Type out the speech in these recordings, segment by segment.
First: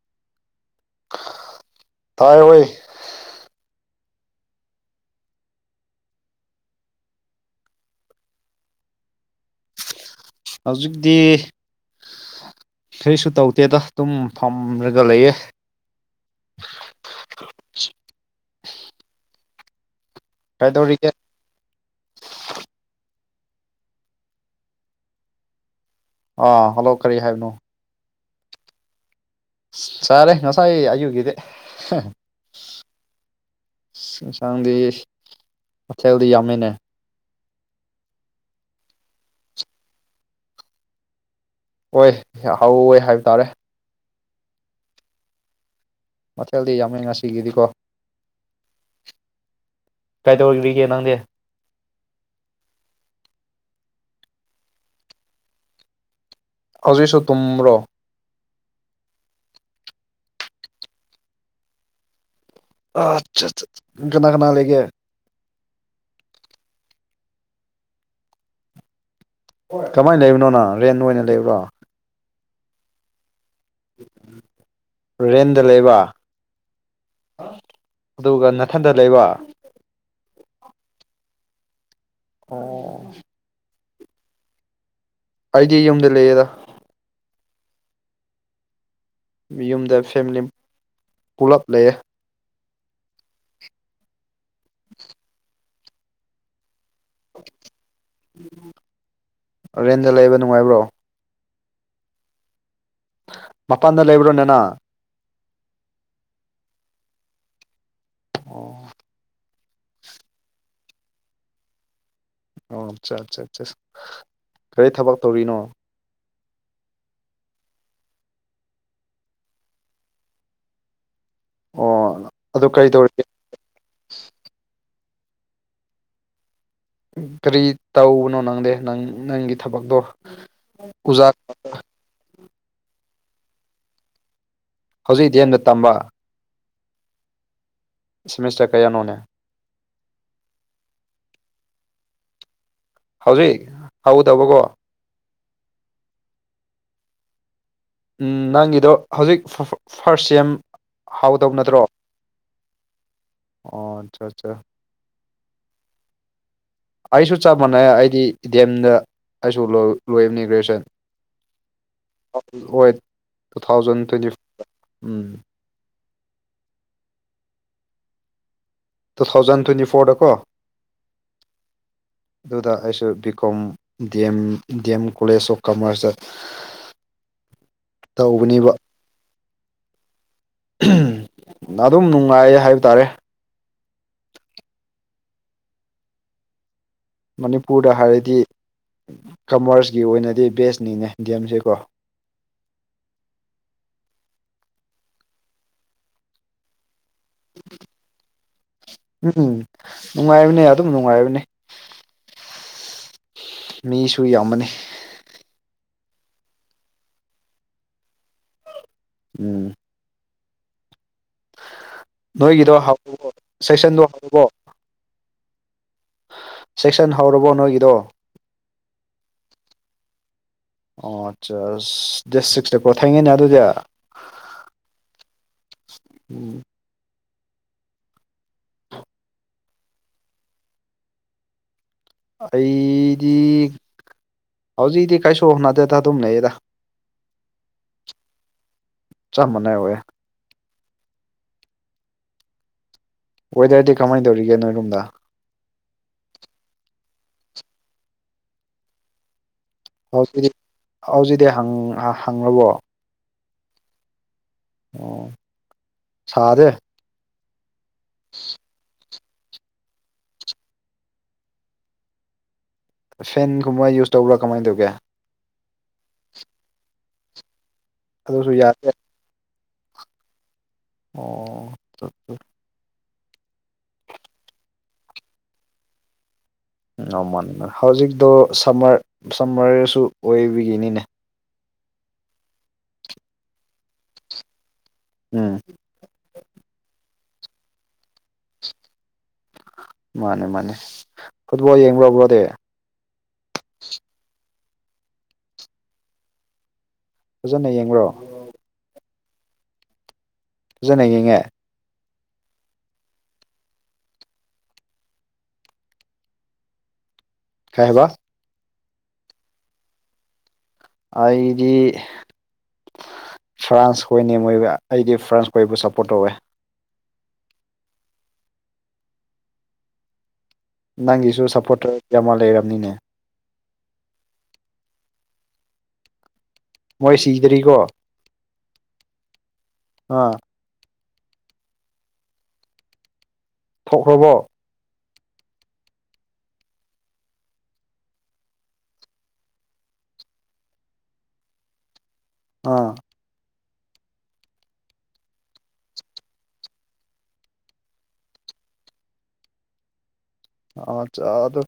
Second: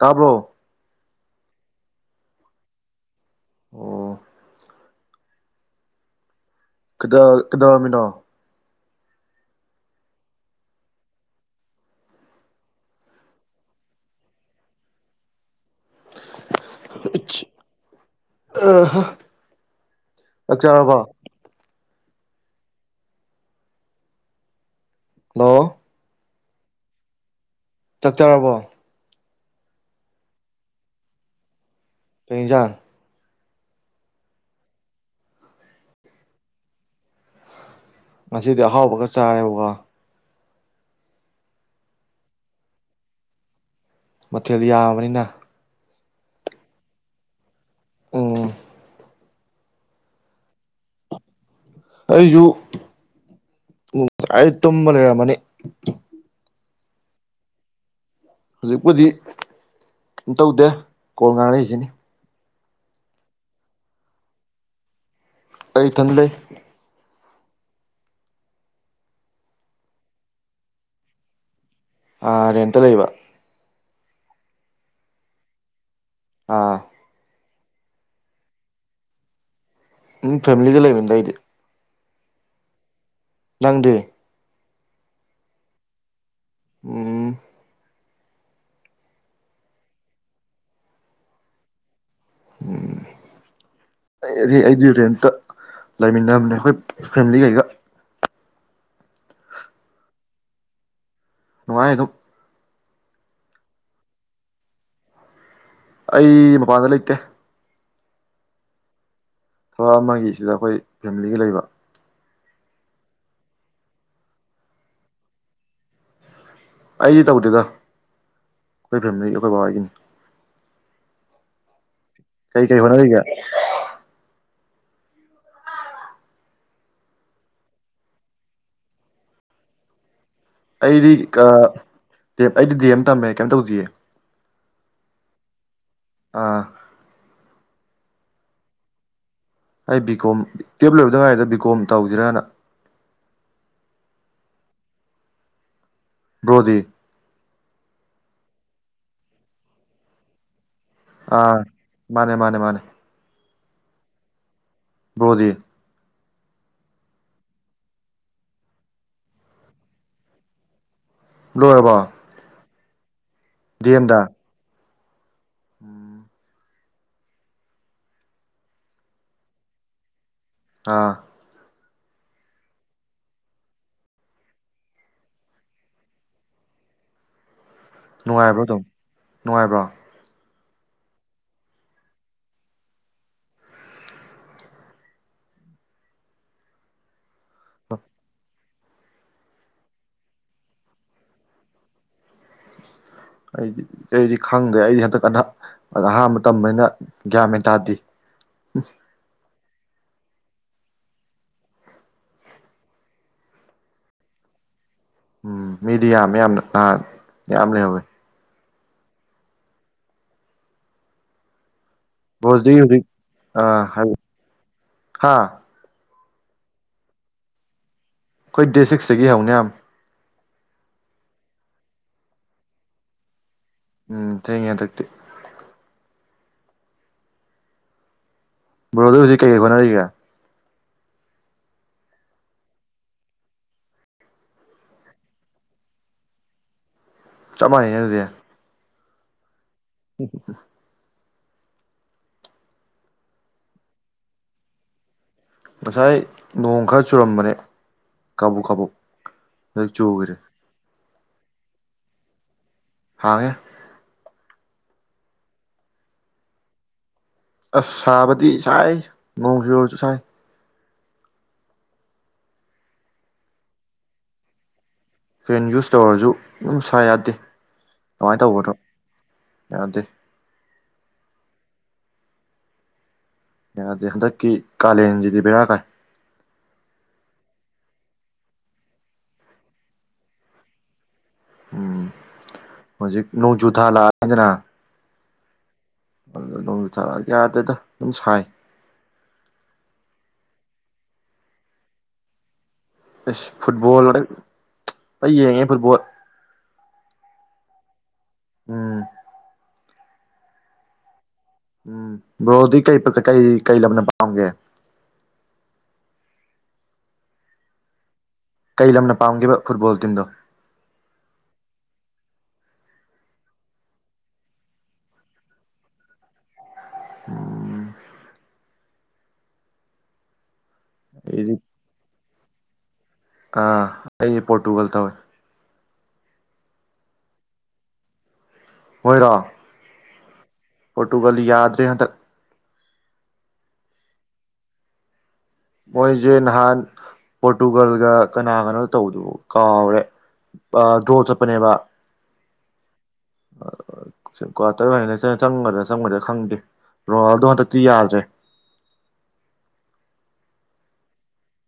ꯇꯥꯕ꯭ꯔꯣ ꯇꯥꯏ ꯑꯣꯏꯣꯏ ꯑꯣ ꯀꯗꯥ ꯀꯗꯥꯃꯤꯅꯥ ꯍꯧꯖꯤꯛꯇꯤ ꯀꯩꯁꯨ ꯇꯧꯗꯦꯗ ꯑꯗꯨꯝ ꯐꯝꯔꯒ ꯂꯩꯌꯦꯦ ꯑ ꯑ ꯑꯛꯆꯔꯕ ꯀꯩꯗꯧꯔꯤꯒꯦ ꯍ ꯑꯥ ꯍꯜꯂꯣ ꯀꯔꯤ ꯍꯥꯏꯕꯅꯣ ꯆꯥꯛꯆꯔꯕꯣ ꯁꯔꯦ ꯉꯁꯥꯏ ꯑꯌꯨꯒꯗꯦ ꯇꯦꯟꯖꯥꯡ ꯁꯥꯡ ꯍꯊꯗꯤ ꯌꯥꯃꯤꯤꯟ ꯉꯁꯤꯗꯤ ꯑꯍꯥꯎꯕꯒ ꯆꯥꯔꯦꯕꯀꯣ ꯑꯣꯏ ꯍꯧꯑꯣꯏ ꯍꯥꯏꯕ ꯇꯥꯔꯦ ꯃꯊꯦꯜꯗꯤ ꯌꯥꯝꯕꯅꯤꯅ ꯃꯊꯦꯜꯗꯤ ꯌꯥꯝꯃꯦ ꯉꯁꯤꯒꯤꯗꯤꯀꯣ ꯎꯝ ꯀꯥꯏꯗꯧ ꯑꯣꯏꯔꯤꯒꯦ ꯅꯪꯗꯦ ꯑꯩꯁꯨꯨ ꯑ ꯇꯣꯝꯕꯅꯔ ꯃꯅꯤ ꯑꯖꯤꯣꯏꯁꯨꯣ ꯇꯨꯨꯝ꯭ꯔ ꯍꯧꯖꯤꯛꯄꯨꯗꯤ ꯀꯝ ꯇꯧꯗꯦ ꯀꯣꯣꯟ ꯉꯥꯡꯅꯛꯏꯁꯤꯅꯤ ꯑꯆꯥ ꯀꯅꯥ ꯀꯅꯥ ꯂꯩꯒꯦ ꯑꯩ ꯊꯟꯗ ꯂꯩ ꯀꯃꯥꯏꯅ ꯂꯩꯕꯅꯣꯅ ꯔꯦꯟ ꯑꯣꯏꯅ ꯂꯩꯕ꯭ꯔꯣ ꯔꯦꯟꯇ ꯂꯩꯕ ꯔꯦꯟꯗ ꯂꯩꯕ ꯑꯥ ꯑꯗꯨꯒ ꯅꯥꯊꯟꯗ ꯂꯩꯕ ꯎꯝ ꯐꯦꯃꯤꯂꯤꯗ ꯂꯩꯃꯗ ꯑꯩꯗꯤ ꯑꯣ ꯅꯪꯗꯦ ꯑꯥꯏꯗꯤꯦꯝꯗ ꯂꯩ ꯎꯝ ꯌꯨꯝꯗ ꯐꯦꯃꯤꯂꯤ ꯄꯨꯂꯞ ꯂꯩꯑꯦ ꯎꯝꯦꯗꯤꯔꯦꯇ ꯂꯩꯃꯤꯟꯅꯕꯅꯦ ꯑꯩꯈꯣꯏ ꯐꯦꯃꯤꯂꯤ ꯀꯩꯒ ꯔꯦꯟꯗ ꯂꯩꯕ ꯅꯨꯡꯉꯥꯏꯕ꯭ꯔꯣ ꯅꯨꯡꯉꯥꯏ ꯑꯗꯨꯝ ꯃꯄꯥꯟꯗ ꯂꯩꯕ꯭ꯔꯣꯅꯦꯅ ꯑꯩ ꯃꯄꯥꯟꯗ ꯂꯩꯇꯦ ꯑꯣ ꯊꯕꯛ ꯑꯃꯒꯤ ꯁꯤꯗ ꯑꯩꯈꯣꯏ ꯐꯦꯃꯤꯂꯤꯒ ꯂꯩꯕ ꯑꯣ ꯑꯠꯆꯥ ꯑꯠꯆꯥ ꯑꯠ ꯀꯔꯤ ꯊꯕꯛ ꯇꯧꯔꯤꯅꯣ ꯑꯩꯗꯤ ꯇꯧꯗꯦꯗ ꯑꯩꯈꯣꯏ ꯐꯦꯃꯤꯂꯤ ꯑꯩꯈꯣꯏ ꯕꯕꯥꯒꯤꯅꯤ ꯑꯣ ꯑꯗꯨ ꯀꯩ ꯀꯩ ꯀꯔꯤ ꯍꯅꯔꯒ ꯇꯧꯔꯤꯒꯦ ꯀꯔꯤ ꯇꯧꯕꯅꯣ ꯅꯪꯗꯦ ꯅꯪ ꯅꯪꯒꯤ ꯊꯕꯛꯇꯣ ꯑꯩꯗꯤ ꯑꯣꯖꯥ ꯑꯩꯗꯤ ꯗꯦꯝꯦꯝ ꯇꯝꯃꯦ ꯀꯩꯅꯝ ꯇꯧꯗꯌꯦ ꯍꯧꯖꯤꯛ ꯗꯦꯝꯗ ꯇꯝꯕ ꯑꯥ ꯁꯤꯃꯦꯁꯇꯔ ꯀꯌꯥ ꯏꯅꯦ ꯑꯩ ꯕꯤ ꯀꯣꯝ ꯀꯦꯞ ꯂꯣꯏꯕꯗ ꯉꯥꯏꯔꯤꯗ ꯕꯤ ꯀꯣꯝ ꯇꯧꯁꯤꯔꯅ ꯍꯧꯖꯤꯛ ꯍ ꯇꯧꯕꯀꯣ ꯭ꯔꯣꯗꯤ ꯅꯪꯒꯤꯗꯣ ꯍꯧꯖꯤꯛ ꯐꯥꯔꯁ ꯁꯦꯝꯦꯝ ꯑꯥ ꯃꯥꯅꯦ ꯃꯥꯅꯦ ꯃꯥꯅꯦ ꯑꯣ ꯑꯠꯆꯥ ꯑꯠꯆꯥ ꯭ꯔꯣꯗꯤ ꯑꯩꯁꯨ ꯆꯞ ꯃꯥꯟꯅꯩ ꯑꯩꯗꯤꯗꯤꯦꯝꯗ ꯑꯩꯁꯨ ꯂꯣꯏꯕꯅꯤ ꯒ꯭ꯔꯦꯖꯨꯌꯦꯁꯟ ꯂꯣꯏꯔꯕ ꯑꯣꯏ ꯇꯨ ꯊꯥꯎꯖꯟ ꯇ꯭ꯋꯦꯟꯇꯤ ꯎꯝ ꯎꯝ ꯇꯨ ꯊꯥꯎꯖꯟ ꯇ꯭ꯋꯦꯟꯇꯤ ꯐꯣꯔꯗ ꯀꯣ ꯑꯥ ꯑꯗꯨꯗ ꯑꯩꯁꯨ B Kom D M D M college of ꯀꯃꯔꯁꯇ [unintelligible] ꯇꯧꯕꯅꯦꯕ ꯅꯨꯡꯉꯥꯏꯕ꯭ꯔ ꯑꯗꯨꯝ ꯅꯨꯡꯉꯥꯏ ꯍꯥꯏꯕ ꯇꯥꯔꯦ ꯃꯅꯤꯄꯨꯔꯗ ꯍꯥꯏꯔꯗꯤ ꯀꯃꯔꯁꯀꯤ ꯑꯣꯏꯅꯗꯤ ꯕꯦꯁꯅꯤꯅꯦ ꯗꯤ ꯑꯦꯝꯁꯦꯀꯣ ꯑꯩꯗꯤ ꯀꯩꯗꯤ ꯈꯪꯗꯦ ꯑꯩꯗꯤ ꯍꯟꯗꯛꯀ ꯑ ꯑꯍꯥꯟꯕ ꯇꯝꯕꯅꯤꯅ ꯒ꯭ꯌꯥꯟ ꯃꯦꯟ ꯇꯥꯗꯦ ꯎꯝ ꯎꯝ ꯅꯨꯡꯉꯥꯏꯕꯅꯦ ꯑꯗꯨꯝ ꯅꯨꯡꯉꯥꯏꯕꯅꯤ ꯃꯤꯁꯨ ꯌꯥꯝꯃꯅꯤ ꯃꯦꯗꯤꯌꯥ ꯃꯌꯥꯝ ꯑ ꯌꯥꯝꯌꯥꯝ ꯂꯩꯍꯧꯋꯦ ꯎꯝ ꯅꯣꯏꯒꯤꯗꯣ ꯕ꯭ꯔꯣꯗꯤ ꯍꯧꯖꯤꯛ ꯍꯥꯎꯕꯣ ꯑꯥ ꯁꯦꯛꯁꯟꯗꯣ ꯍꯥꯏ ꯍꯥꯎꯕꯣ ꯍꯥ ꯑꯩꯈꯣꯏ ꯆꯦꯛꯁꯟ ꯍꯧꯔꯕꯣ ꯅꯣꯏꯒꯤꯗꯣ ꯑꯩꯈꯣꯏ ꯗꯦꯠ ꯁꯤꯛꯁꯇꯒꯤ ꯍꯧꯅꯦ ꯌꯥꯝ ꯑꯣ ꯑꯠꯆꯥ ꯗꯦꯠ ꯁꯤꯛꯁꯇꯀꯣ ꯊꯦꯡꯉꯤꯅꯦ ꯑꯗꯨꯗꯤ ꯎꯝ ꯊꯦꯡꯉꯦ ꯇ ꯎꯝ ꯕꯣꯔꯣꯗ ꯍꯧꯖꯤꯛ ꯀꯩꯀꯩ ꯍꯣꯠꯅꯔꯤꯒꯦ ꯑꯩꯗꯤ ꯍꯧꯖꯤꯛꯗꯤ ꯀꯥꯏꯁꯨ ꯍꯅꯗꯦꯗ ꯑꯗꯨꯝ ꯂꯩꯌꯦꯗ ꯆꯞ ꯃꯥꯟꯅꯩꯅꯦ ꯑꯗꯨꯗꯤ ꯆꯞ ꯃꯅ ꯑꯣꯏ ꯋꯦꯗꯔꯗꯤ ꯀꯃꯥꯏꯅ ꯇꯧꯔꯤꯒꯦ ꯅꯣꯏꯔꯣꯝꯗ ꯉꯁꯥꯏ ꯅꯣꯡ ꯈꯔ ꯆꯨꯔꯝꯕꯅꯦ ꯀꯕꯛ ꯀꯥꯕꯛ ꯆꯒꯔꯤ ꯍꯧꯖꯤꯗꯤ ꯍꯪꯉꯕꯣ ꯊꯥꯒꯦ ꯑꯣ ꯁꯥꯗꯦ ꯑꯁ ꯁꯥꯕꯗꯤ ꯁꯥꯏ ꯅꯣꯡꯁꯤꯨꯔꯁꯨ ꯁꯥꯏ ꯐꯦꯟꯒꯨꯝꯕ ꯌꯨꯁ ꯇꯧꯕ꯭ꯔꯥ ꯀꯃꯥꯏꯅ ꯇꯧꯒꯦ ꯐꯦꯟ ꯌꯨꯁ ꯇꯧꯔꯁꯨ ꯅꯨꯡꯁꯥ ꯌꯥꯗꯦ ꯑꯗꯨꯁꯨ ꯌꯥꯔꯦ ꯌꯥꯗꯗꯤ ꯑꯣ ꯁꯦ ꯌꯥꯗꯦ ꯍꯟꯗꯛꯀꯤ ꯀꯥꯂꯦꯟꯁꯤꯗꯤ ꯕꯦꯔꯥ ꯀꯥꯏ ꯃꯥ ꯍꯧꯖꯤꯛꯇꯣ ꯁꯝꯃꯔ ꯁꯝꯃꯔꯁꯨ ꯑꯣꯏꯕꯒꯤꯅꯤꯅꯦ ꯎꯝ ꯍꯧꯖꯤꯛ ꯅꯣꯡꯖꯨ ꯊꯥ ꯂꯥꯛꯑꯗꯅ ꯎꯝ ꯅꯣꯡꯖꯨ ꯊꯥꯔꯛꯑꯒꯦ ꯌꯥꯗꯗ ꯑꯗꯨꯝ ꯁꯥꯏ ꯃꯥꯅꯦ ꯃꯥꯅꯦ ꯐꯨꯠꯕꯣꯜ ꯌꯦꯡꯕ꯭ꯔꯕ꯭ꯔꯣꯗꯤ ꯑ ꯐꯨꯠꯕꯣꯜꯔ ꯌꯦꯡꯉꯦ ꯐꯨꯠꯕꯣꯜ ꯐꯖꯅ ꯌꯦꯡꯕ꯭ꯔꯣ ꯎꯝ ꯐꯖꯅꯉꯉ ꯎꯝ ꯕ꯭ꯔꯣꯗꯤ ꯀꯩ ꯀꯩ ꯀꯩ ꯂꯝꯅ ꯄꯥꯝꯒꯦ ꯀꯍꯕ ꯀꯩ ꯂꯝꯅ ꯄꯥꯝꯕ ꯐꯨꯠꯕꯣꯜ ꯇꯤꯝꯗꯣ ꯑꯩꯗꯤ ꯐ꯭ꯔꯥꯟꯁ ꯍꯣꯏꯅꯤ ꯃꯣꯏ ꯑꯩꯗꯤ ꯐ꯭ꯔꯥꯟꯁ ꯍꯣꯏꯕꯨ ꯁꯄꯣꯔꯠ ꯇꯧꯋꯦ ꯎꯝ ꯅꯪꯒꯤꯁꯨ ꯑꯩꯗꯤ ꯁꯞꯄꯣꯔꯇꯔ ꯑꯃ ꯂꯩꯔꯕꯅꯤꯅꯦ ꯑꯥ ꯑꯩꯁꯦ ꯄꯣꯣꯔꯇꯨꯒꯜ ꯇꯧꯋꯦ ꯃꯣꯏ ꯁꯤꯗ꯭ꯔꯤꯀꯣ ꯃꯣꯏꯔ ꯑꯥ ꯄꯣꯔꯇꯨꯒꯜ ꯌꯥꯗ꯭ꯔꯦ ꯍꯟꯗꯛ ꯊꯣꯛꯈ꯭ꯔꯕꯣ ꯃꯣꯏꯁꯦ ꯅꯍꯥꯟ ꯄꯣꯔꯇꯨꯒꯜꯒ ꯀꯅꯥ ꯀꯅꯣ ꯇꯧꯕꯗꯨꯕꯨ ꯀꯥꯎꯔꯦ ꯗ꯭ꯔꯣ ꯆꯠꯄꯅꯦꯕ ꯑꯥ ꯃꯔ ꯇꯔ ꯆꯪꯒꯗ꯭ꯔꯥ ꯆꯪꯒꯗ꯭ꯔꯥ ꯈꯪꯗꯦ ꯔꯣꯅꯥꯜꯗꯣ ꯍꯟꯗꯛꯇꯤ ꯌꯥꯗ꯭ꯔꯦ [inaudible] [inaudible] ꯑꯠꯆꯥ ꯑꯗꯨ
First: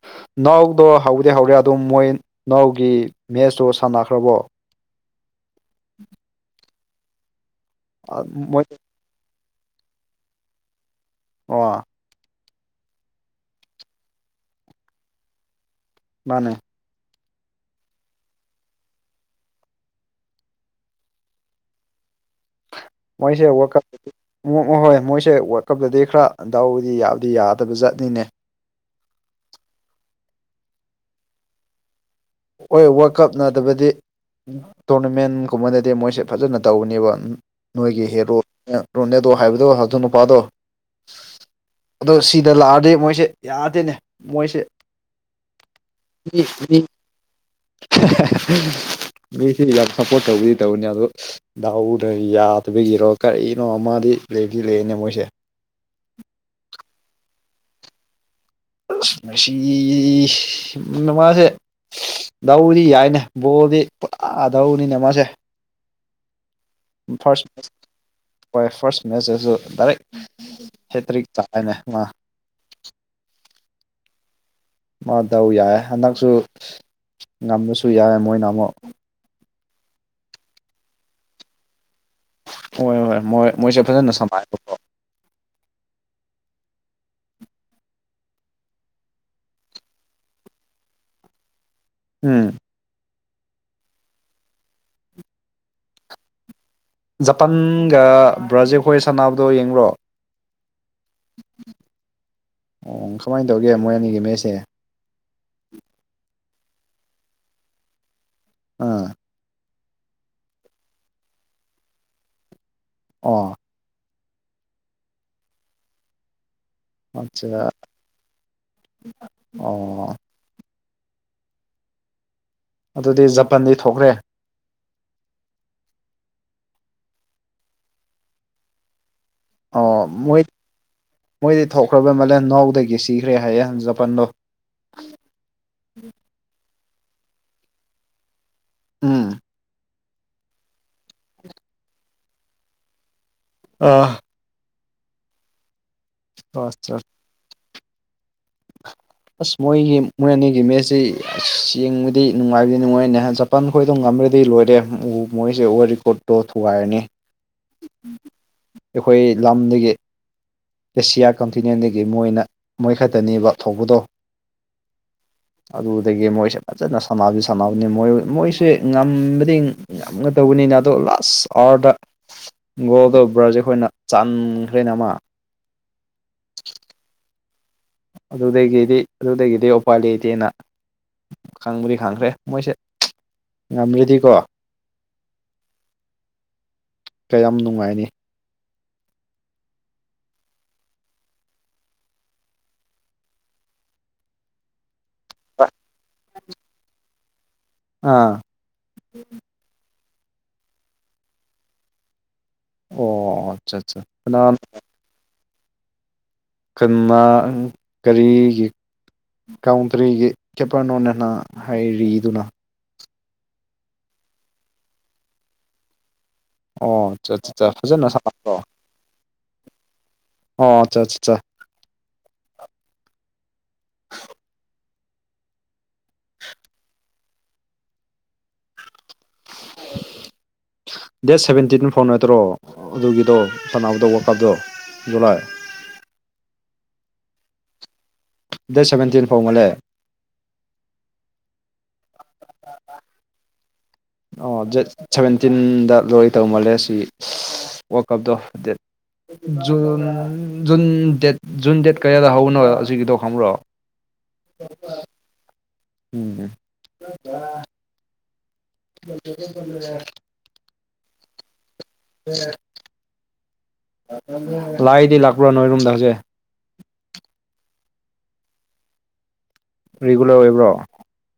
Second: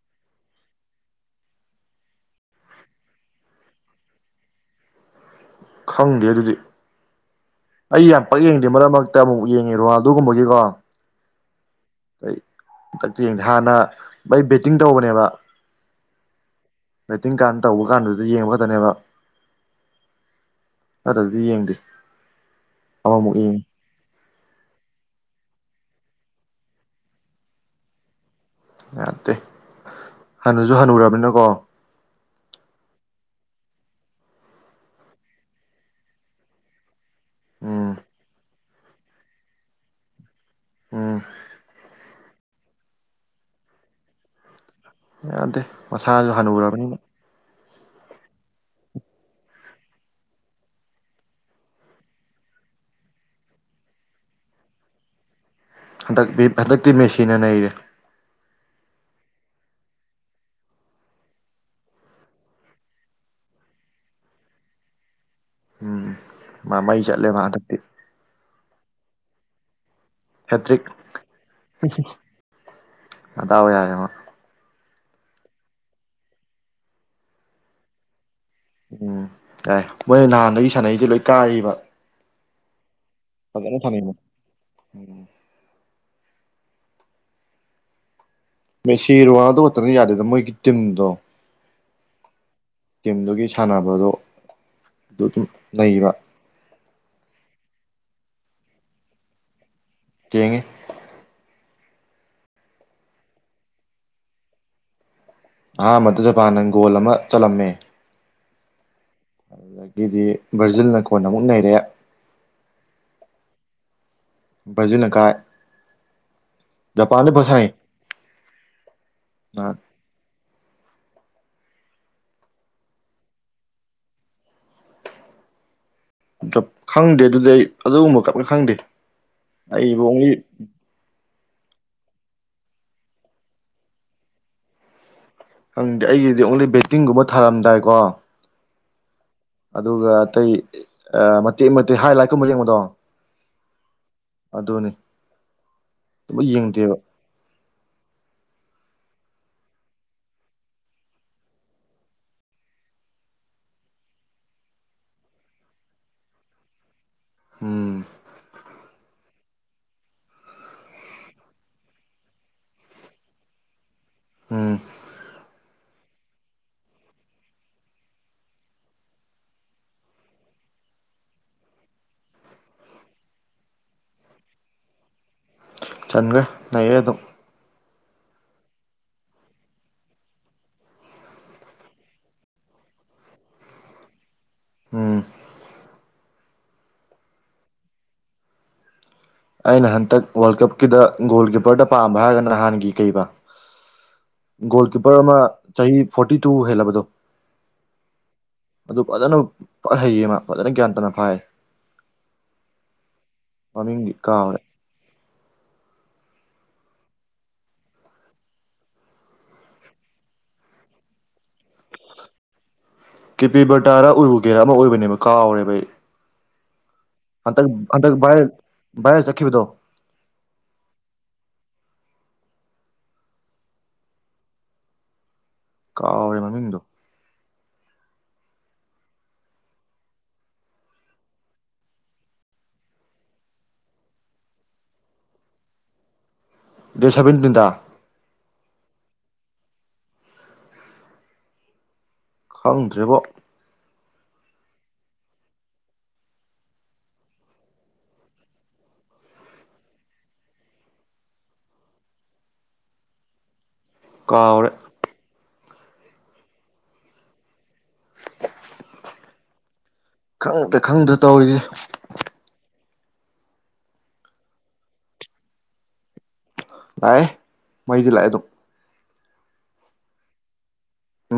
ꯅꯥꯎꯗꯣ ꯍꯧꯗꯤꯦ ꯍꯧꯔꯦ ꯑꯗꯨꯝ ꯃꯣꯏ ꯅꯥꯎꯒꯤ ꯃꯦꯁꯇꯨ ꯁꯥꯟꯅꯈ꯭ꯔꯕꯣ ꯈꯪꯗꯦ ꯑꯗꯨꯗꯤ ꯑꯩ ꯌꯥꯝ ꯄꯛ ꯃꯣꯏ ꯌꯦꯡꯗꯦ ꯃꯔꯛ ꯃꯔꯛꯇ ꯑꯃꯨꯛ ꯌꯦꯡꯉꯤꯔꯣ ꯑꯗꯨꯒꯨꯝꯕꯒꯤꯀꯣ ꯋꯥ ꯍꯟꯡ ꯍꯥꯟꯅ ꯑꯩꯩ ꯕꯦꯠꯇꯤꯡ ꯇꯧꯕꯅꯦꯕ ꯃꯥꯅꯦ ꯔꯦꯇꯤꯡ ꯀꯥꯟ ꯇꯧꯕ ꯀꯥꯟꯗꯨꯗ ꯌꯦꯡꯕ ꯈꯛꯇꯅꯦꯕ ꯑꯗꯨꯗꯤ ꯌꯦꯡꯗꯦ ꯑꯃꯃꯨꯛ ꯃꯣꯏꯁꯦ ꯌꯦꯡꯉꯤ ꯍꯣꯏ ꯃꯣꯏꯁꯦꯠ ꯀꯞꯄꯗꯤ ꯈꯔꯗꯥꯎꯗꯤ ꯌꯥꯗꯤ ꯌꯥꯗꯕ ꯖꯠꯅꯤꯅꯦ ꯌꯥꯠꯇꯦ ꯍꯅꯁꯨ ꯍꯅꯨꯔꯕꯅꯤꯅꯀꯣ ꯍꯣꯏ ꯋꯥꯔꯜ ꯀꯞ ꯅꯅꯥꯗꯕꯗꯤ ꯇꯣꯔꯅꯃꯦꯟꯒꯨꯝꯕꯗꯗꯤ ꯃꯣꯏꯁꯦ ꯐꯖꯅ ꯇꯧꯅꯦꯕ ꯎꯝ ꯅꯣꯏꯒꯤ ꯍꯦꯔꯣ ꯔꯣꯅꯦꯗꯣ ꯍꯥꯏꯕꯗꯣ ꯑꯗꯨ ꯅꯨꯄꯥꯗꯣ ꯎꯝ ꯑꯗꯣ ꯁꯤꯗ ꯂꯥꯛꯑꯗꯤ ꯃꯣꯏꯁꯦ ꯌꯥꯔꯗꯦꯅꯦ ꯃꯣꯏꯁꯦ ꯌꯥꯗꯦ ꯃꯁꯥꯁꯨ ꯍꯅꯨꯔꯕꯅꯤꯅ [inaudible] ꯃꯤꯣꯏꯁꯤ ꯌꯥꯝ ꯁꯞꯄꯣꯔꯠ ꯇꯧꯕꯗꯤ ꯇꯧꯅꯤ ꯑꯗꯣ ꯗꯥꯎꯗ ꯌꯥꯗꯕꯒꯤꯔꯣ ꯀꯔꯤꯅꯣ ꯑꯃꯗꯤ ꯂꯩꯗꯤ ꯂꯩꯅꯦ ꯃꯣꯏꯁꯦ ꯍꯟꯗꯛ ꯍꯟꯗꯛꯇꯤ ꯃꯦꯁꯤꯟꯅ ꯅꯔꯦ ꯃꯁꯤꯁꯤ ꯃ ꯃꯥꯁꯦ ꯂꯧꯧꯗꯤ ꯌꯥꯏꯅꯦ ꯕꯣꯔꯗꯤ ꯄꯨꯔꯥꯗꯧꯅꯤꯅꯦ ꯃꯥꯁꯦ ꯎꯝ ꯃꯥ ꯃꯩ ꯆꯠꯂꯦ ꯃꯥ ꯐꯥꯔꯁ ꯍꯟꯗꯛꯇꯤ ꯍꯣꯏ ꯐꯥꯔꯁ ꯃꯦꯁꯦꯁꯨ ꯗꯥꯏꯔꯦꯛ ꯍꯦꯇ꯭ꯔꯤꯛ ꯍꯦfꯇ꯭ꯔꯤꯛ ꯆꯥꯛꯅꯦ ꯃꯥ ꯑꯗꯥꯕ ꯌꯥꯔꯦꯃ ꯃ ꯇꯧ ꯌꯥꯏ ꯍꯟꯗꯛꯁꯨ ꯉꯝꯕꯁꯨ ꯌꯥꯏ ꯃꯣꯏꯅ ꯑꯃꯨꯛ ꯎꯝ ꯌꯥꯏ ꯃꯣꯏ ꯅꯍꯥꯟꯗꯒꯤ ꯁꯥꯟꯅꯩꯁꯦ ꯂꯣꯏ ꯀꯥꯔꯤꯕ ꯍꯣꯏ ꯍꯣꯏ ꯃꯣꯏ ꯃꯣꯏꯁꯦ ꯐꯖꯅ ꯁꯝꯅꯥꯏꯕꯀꯣ ꯃ ꯁꯤꯔꯨ ꯋꯥꯗ ꯈꯛꯇꯅ ꯌꯥꯗꯦꯗ ꯃꯣꯏꯒꯤ ꯇꯤꯝꯗꯣ ꯎꯝ ꯇꯤꯝꯗꯨꯒꯤ ꯁꯥꯟꯅꯕꯗꯨꯣ ꯑꯗꯨ ꯑꯗꯨꯝ ꯂꯩꯕ ꯖꯄꯥꯟꯒ ꯕ꯭ꯔꯥꯖꯤꯜ ꯍꯣꯏ ꯁꯥꯟꯅꯕꯗꯣ ꯌꯦꯡꯕ꯭ꯔꯣ ꯀꯦꯡꯒꯦ ꯑꯣ ꯀꯃꯥꯏꯅ ꯇꯧꯒꯦ ꯃꯣꯏ ꯑꯅꯤꯒꯤ ꯃꯁꯦ ꯑꯍꯥꯥꯟꯕꯗ ꯖꯄꯥꯟꯅꯪ ꯒꯣꯜ ꯑꯃ ꯆꯠꯂꯝꯃꯦ ꯎꯝ ꯑꯗꯨꯗꯒꯤꯗꯤ ꯕ꯭ꯔꯖꯤꯜꯅ ꯀꯣꯟ ꯑꯃꯨꯛ ꯅꯩꯔꯦ ꯑꯣ ꯖꯅꯀꯥꯏ ꯄꯥꯟ ꯂ ꯁꯥꯏ ꯑꯠꯆꯥ ꯑ ꯑꯣ ꯑꯗꯨꯗꯤ ꯖꯄꯟꯗꯤ ꯊꯣꯛꯈ꯭ꯔꯦ ꯞ ꯈꯪꯗꯦ ꯑꯗꯨꯗꯤ ꯑꯩ ꯑꯗꯨꯒꯨꯝꯕ ꯀꯞꯅ ꯈꯪꯗꯦ ꯑꯣ ꯑꯩꯕꯂꯤ ꯃꯣꯏ ꯃꯣꯏꯗꯤ ꯊꯣꯛꯈ꯭ꯔꯕꯩ ꯃꯂꯦ ꯅꯥꯎꯗꯒꯤ ꯁꯤꯈ꯭ꯔꯦ ꯍꯥꯏꯌꯦꯦ ꯖꯄꯟꯗꯣ ꯍꯪꯗꯦ ꯑꯩꯒꯤꯗꯤ ꯑꯣꯡꯂꯤ ꯕꯦꯠꯇꯤꯡꯒꯨꯝꯕ ꯊꯥꯔꯝꯗꯥꯏꯀꯣ ꯎꯝ ꯑꯗꯨꯒ ꯑꯇꯩ ꯃꯇꯦꯛ ꯃꯇꯦꯛ ꯍꯥꯏ ꯂꯥꯏꯠꯀꯨꯝꯕ ꯌꯦꯡꯕꯗꯣ ꯑ ꯑꯗꯨꯅꯤ ꯑꯗꯨ ꯌꯦꯡꯗꯦꯕ ꯑꯠꯆꯥ [unintelligible] ꯑꯁ ꯃꯣꯏꯒꯤ ꯃꯣꯏ ꯑꯅꯤꯒꯤ ꯃꯦꯠꯁꯁꯤ ꯌꯦꯡꯕꯗꯤ ꯅꯨꯡꯉꯥꯏꯕꯗꯤ ꯅꯨꯡꯉꯥꯏꯔꯅꯤ ꯖꯄꯥꯟ ꯈꯣꯏꯗꯣ ꯉꯝꯃꯦ ꯈꯔꯗꯤ ꯂꯣꯏꯔꯦ ꯃꯣꯏꯁꯦ ꯑꯣꯔ ꯔꯦꯀꯣꯔꯠꯇꯣ ꯊꯨꯒꯥꯏꯔꯅꯤ ꯎꯝ ꯑꯩꯈꯣꯏ ꯂꯝꯗꯒꯤ ꯑꯦꯁꯤꯌꯥ ꯀꯟꯇꯤꯅꯦꯟꯗꯒꯤ ꯃꯣꯏꯅ ꯃꯣꯏꯈꯛꯇꯅꯦꯕ ꯊꯧꯕꯗꯣ ꯎꯝ ꯑꯗꯨꯗꯒꯤ ꯃꯣꯏꯁꯦ ꯐꯖꯅ ꯁꯥꯟꯅꯕꯗꯤ ꯁꯥꯟꯅꯕꯅꯤ ꯃꯣꯏ ꯃꯣꯏꯁꯦ ꯉꯝꯕꯗꯤ ꯉꯝꯒ ꯇꯧꯕꯅꯤ ꯑꯗꯨ ꯂꯥꯁ ꯑꯣꯔꯗ ꯒꯣꯜꯗꯣ ꯕ꯭ꯔꯥꯖꯤꯜ ꯑꯩꯈꯣꯏꯅ ꯆꯥꯟꯈ꯭ꯔꯦꯅ ꯑꯃ ꯆꯟꯈ꯭ꯔꯦ ꯂꯩꯔꯦ ꯑꯗꯨꯝ ꯑꯗꯨꯗꯒꯤꯗꯤ ꯑꯗꯨꯗꯒꯤꯗꯤ ꯎꯄꯥ ꯂꯩꯇꯦꯅ ꯈꯪꯕꯗꯤ ꯈꯪꯈ꯭ꯔꯦ ꯃꯣꯏꯁꯦ ꯉꯝ꯭ꯔꯗꯤꯀꯣ ꯎꯝ ꯀꯌꯥꯝ ꯅꯨꯡꯉꯥꯏꯅꯤ ꯑꯩꯅ ꯍꯟꯗꯛ ꯋꯥꯔꯜ ꯀꯞꯀꯤꯗ ꯒꯣꯜ ꯀꯤꯞꯄꯔꯗ ꯄꯥꯝꯕ ꯍꯥꯏꯔꯒꯅ ꯅꯍꯥꯟꯒꯤ ꯀꯩꯕ ꯒꯣꯜ ꯀꯤꯞꯄꯔ ꯑꯃ ꯆꯍꯤ ꯐꯣꯔꯇꯤ ꯇꯨ ꯍꯦꯜꯂꯕꯗꯣ ꯑꯥ ꯑꯗꯨ ꯐꯖꯅ ꯐ ꯍꯩꯌꯦꯃ ꯐꯖꯅ ꯒ꯭ꯌꯥꯟ ꯇꯥꯅ ꯐꯥꯏ ꯑꯣ ꯑꯆꯥ ꯑꯆꯥ ꯃꯃꯤꯡꯗꯤ ꯀꯥꯎꯔꯦ ꯀ ꯈ ꯀꯔꯤꯒꯤ ꯀꯥꯎꯟꯇ꯭ꯔꯤꯒꯤ ꯆꯄꯅꯣꯅꯅ ꯍꯥꯏꯔꯤꯗꯨꯅ ꯀꯦꯄꯤ ꯕꯔꯗꯥꯔ ꯎꯔꯨꯒꯦꯔꯥ ꯑꯃ ꯑꯣꯏꯕꯅꯦꯕ ꯀꯥꯎꯥꯎꯔꯦꯕ ꯑꯩ ꯑꯣ ꯍꯟꯗꯛ ꯑ ꯐꯖꯅ ꯍꯟꯗꯛ ꯁꯣ ꯚꯥꯏꯔꯦꯜ ꯚꯥꯏꯔꯦꯜ ꯆꯠꯈꯤꯕꯗꯣ ꯑꯣ ꯑ [unintelligible] ꯀꯥꯎꯔꯦ ꯃꯃꯤꯡꯗꯣ [unintelligible] ꯗꯦꯠ ꯁꯚꯦꯟꯇꯤꯟ ꯐꯥꯎ ꯅꯠꯇ꯭ꯔꯣ ꯑꯗꯨꯒꯤꯗꯣ ꯁꯅꯥꯅꯕꯗ ꯋꯥꯀꯞꯗꯣ ꯖꯂꯥꯏ ꯗꯦꯁꯕꯤꯤꯟ ꯇꯤꯟꯇ ꯗꯦꯠ ꯁꯚꯦꯟꯇꯤꯟ ꯐꯥꯎꯕꯂꯦ ꯈꯪꯗ꯭ꯔꯦꯕꯣ ꯑꯣ ꯗꯦꯠ ꯁꯚꯦꯟꯇꯤꯟꯗ ꯂꯣꯏ ꯇꯧ ꯃꯥꯜꯂꯦ ꯁꯤ ꯋꯥꯔꯀꯞꯇꯣ ꯗꯦꯠ ꯖꯟ ꯖꯨꯟ ꯗꯦꯠ ꯖꯨꯟ ꯗꯦꯠ ꯀꯌꯥꯗ ꯍꯧꯅꯣ ꯍꯧꯖꯤꯀꯤꯗꯣ ꯈꯪꯕ꯭ꯔꯣ ꯀꯥꯎꯔ ꯎꯝ ꯃꯗꯨ ꯐꯜꯔꯦ ꯈꯪꯗ ꯇꯧꯔꯤꯔꯤ ꯂꯥꯏꯗꯤ ꯂꯥꯛꯄ꯭ꯔ ꯅꯣꯏꯔꯨꯝ ꯗꯖꯦ ꯂꯥꯛꯑꯦ ꯃꯩꯗꯤ ꯂꯥꯛꯑꯦ ꯑꯗꯨꯝ ꯔꯤꯒꯨꯂꯔ ꯑꯣꯏꯕ꯭ꯔꯣ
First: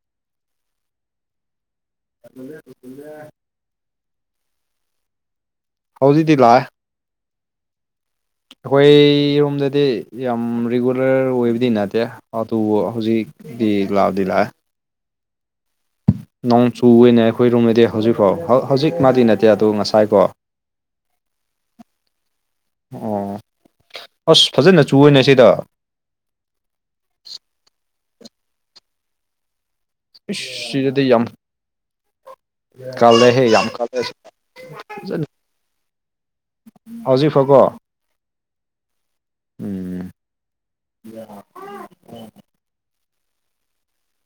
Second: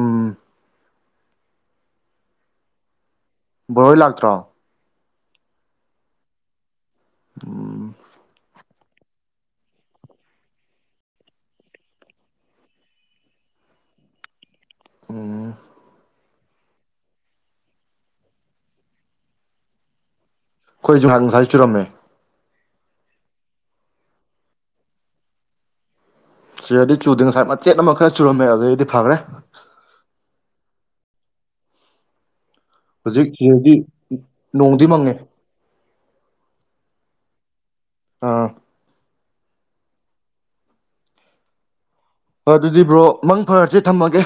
ꯎꯝ ꯦ ꯕꯣꯔꯣꯏ ꯂꯥꯛꯇ꯭ꯔꯣ ꯍꯥꯎꯗꯗꯂ ꯎꯝ ꯑꯩꯈꯣꯏꯔꯣꯝꯗꯗꯤ ꯌꯥꯝ ꯔꯤꯒꯨꯂꯔ ꯑꯣꯏꯕꯗꯤ ꯅꯠꯇꯦ ꯑꯗꯨ ꯍꯧꯖꯤꯛ ꯑꯗꯨꯕꯤ ꯂꯥꯎꯗꯤ ꯂ ꯎꯝ ꯅꯣꯡ ꯆꯨꯅꯦ ꯑꯩꯈꯣꯏ ꯔꯨꯝꯗꯗꯤ ꯍꯧꯖꯤꯛꯐꯥꯎ ꯍꯧꯖꯤꯛ ꯃꯥꯗꯤ ꯅꯠꯇꯦ ꯑꯗꯣ ꯉꯁꯥꯏꯀꯣ ꯑꯩꯣꯏꯖꯍ ꯆꯨꯔꯝꯃꯦ ꯑꯣ ꯑꯁ ꯐꯖꯅ ꯆꯨꯅꯦ ꯁꯤꯗ ꯁꯤꯗꯗꯤ ꯆꯨꯗꯦ ꯉꯁꯥꯏ ꯃꯆꯦꯠ ꯑꯃ ꯈꯔ ꯆꯨꯔꯝꯃꯦ ꯑꯗꯨꯗꯒꯤꯗꯤ ꯐꯈ꯭ꯔꯦ ꯗꯌꯝ ꯀꯥꯏꯗ ꯍꯧꯖꯤꯛ ꯍꯦ ꯌꯥꯝꯝ ꯁꯤꯗꯗꯤ ꯅꯣꯡꯗꯤ ꯃꯪꯉꯦ ꯀꯜꯂ ꯍꯧꯖꯤꯐꯒꯣ ꯑꯥ ꯎꯝ ꯑꯗꯨꯗꯤ ꯕ꯭ꯔꯣ ꯃꯪ ꯐꯔꯁꯤ ꯊꯝꯃꯒꯦ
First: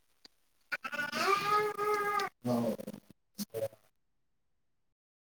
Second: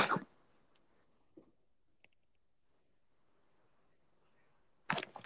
ꯍ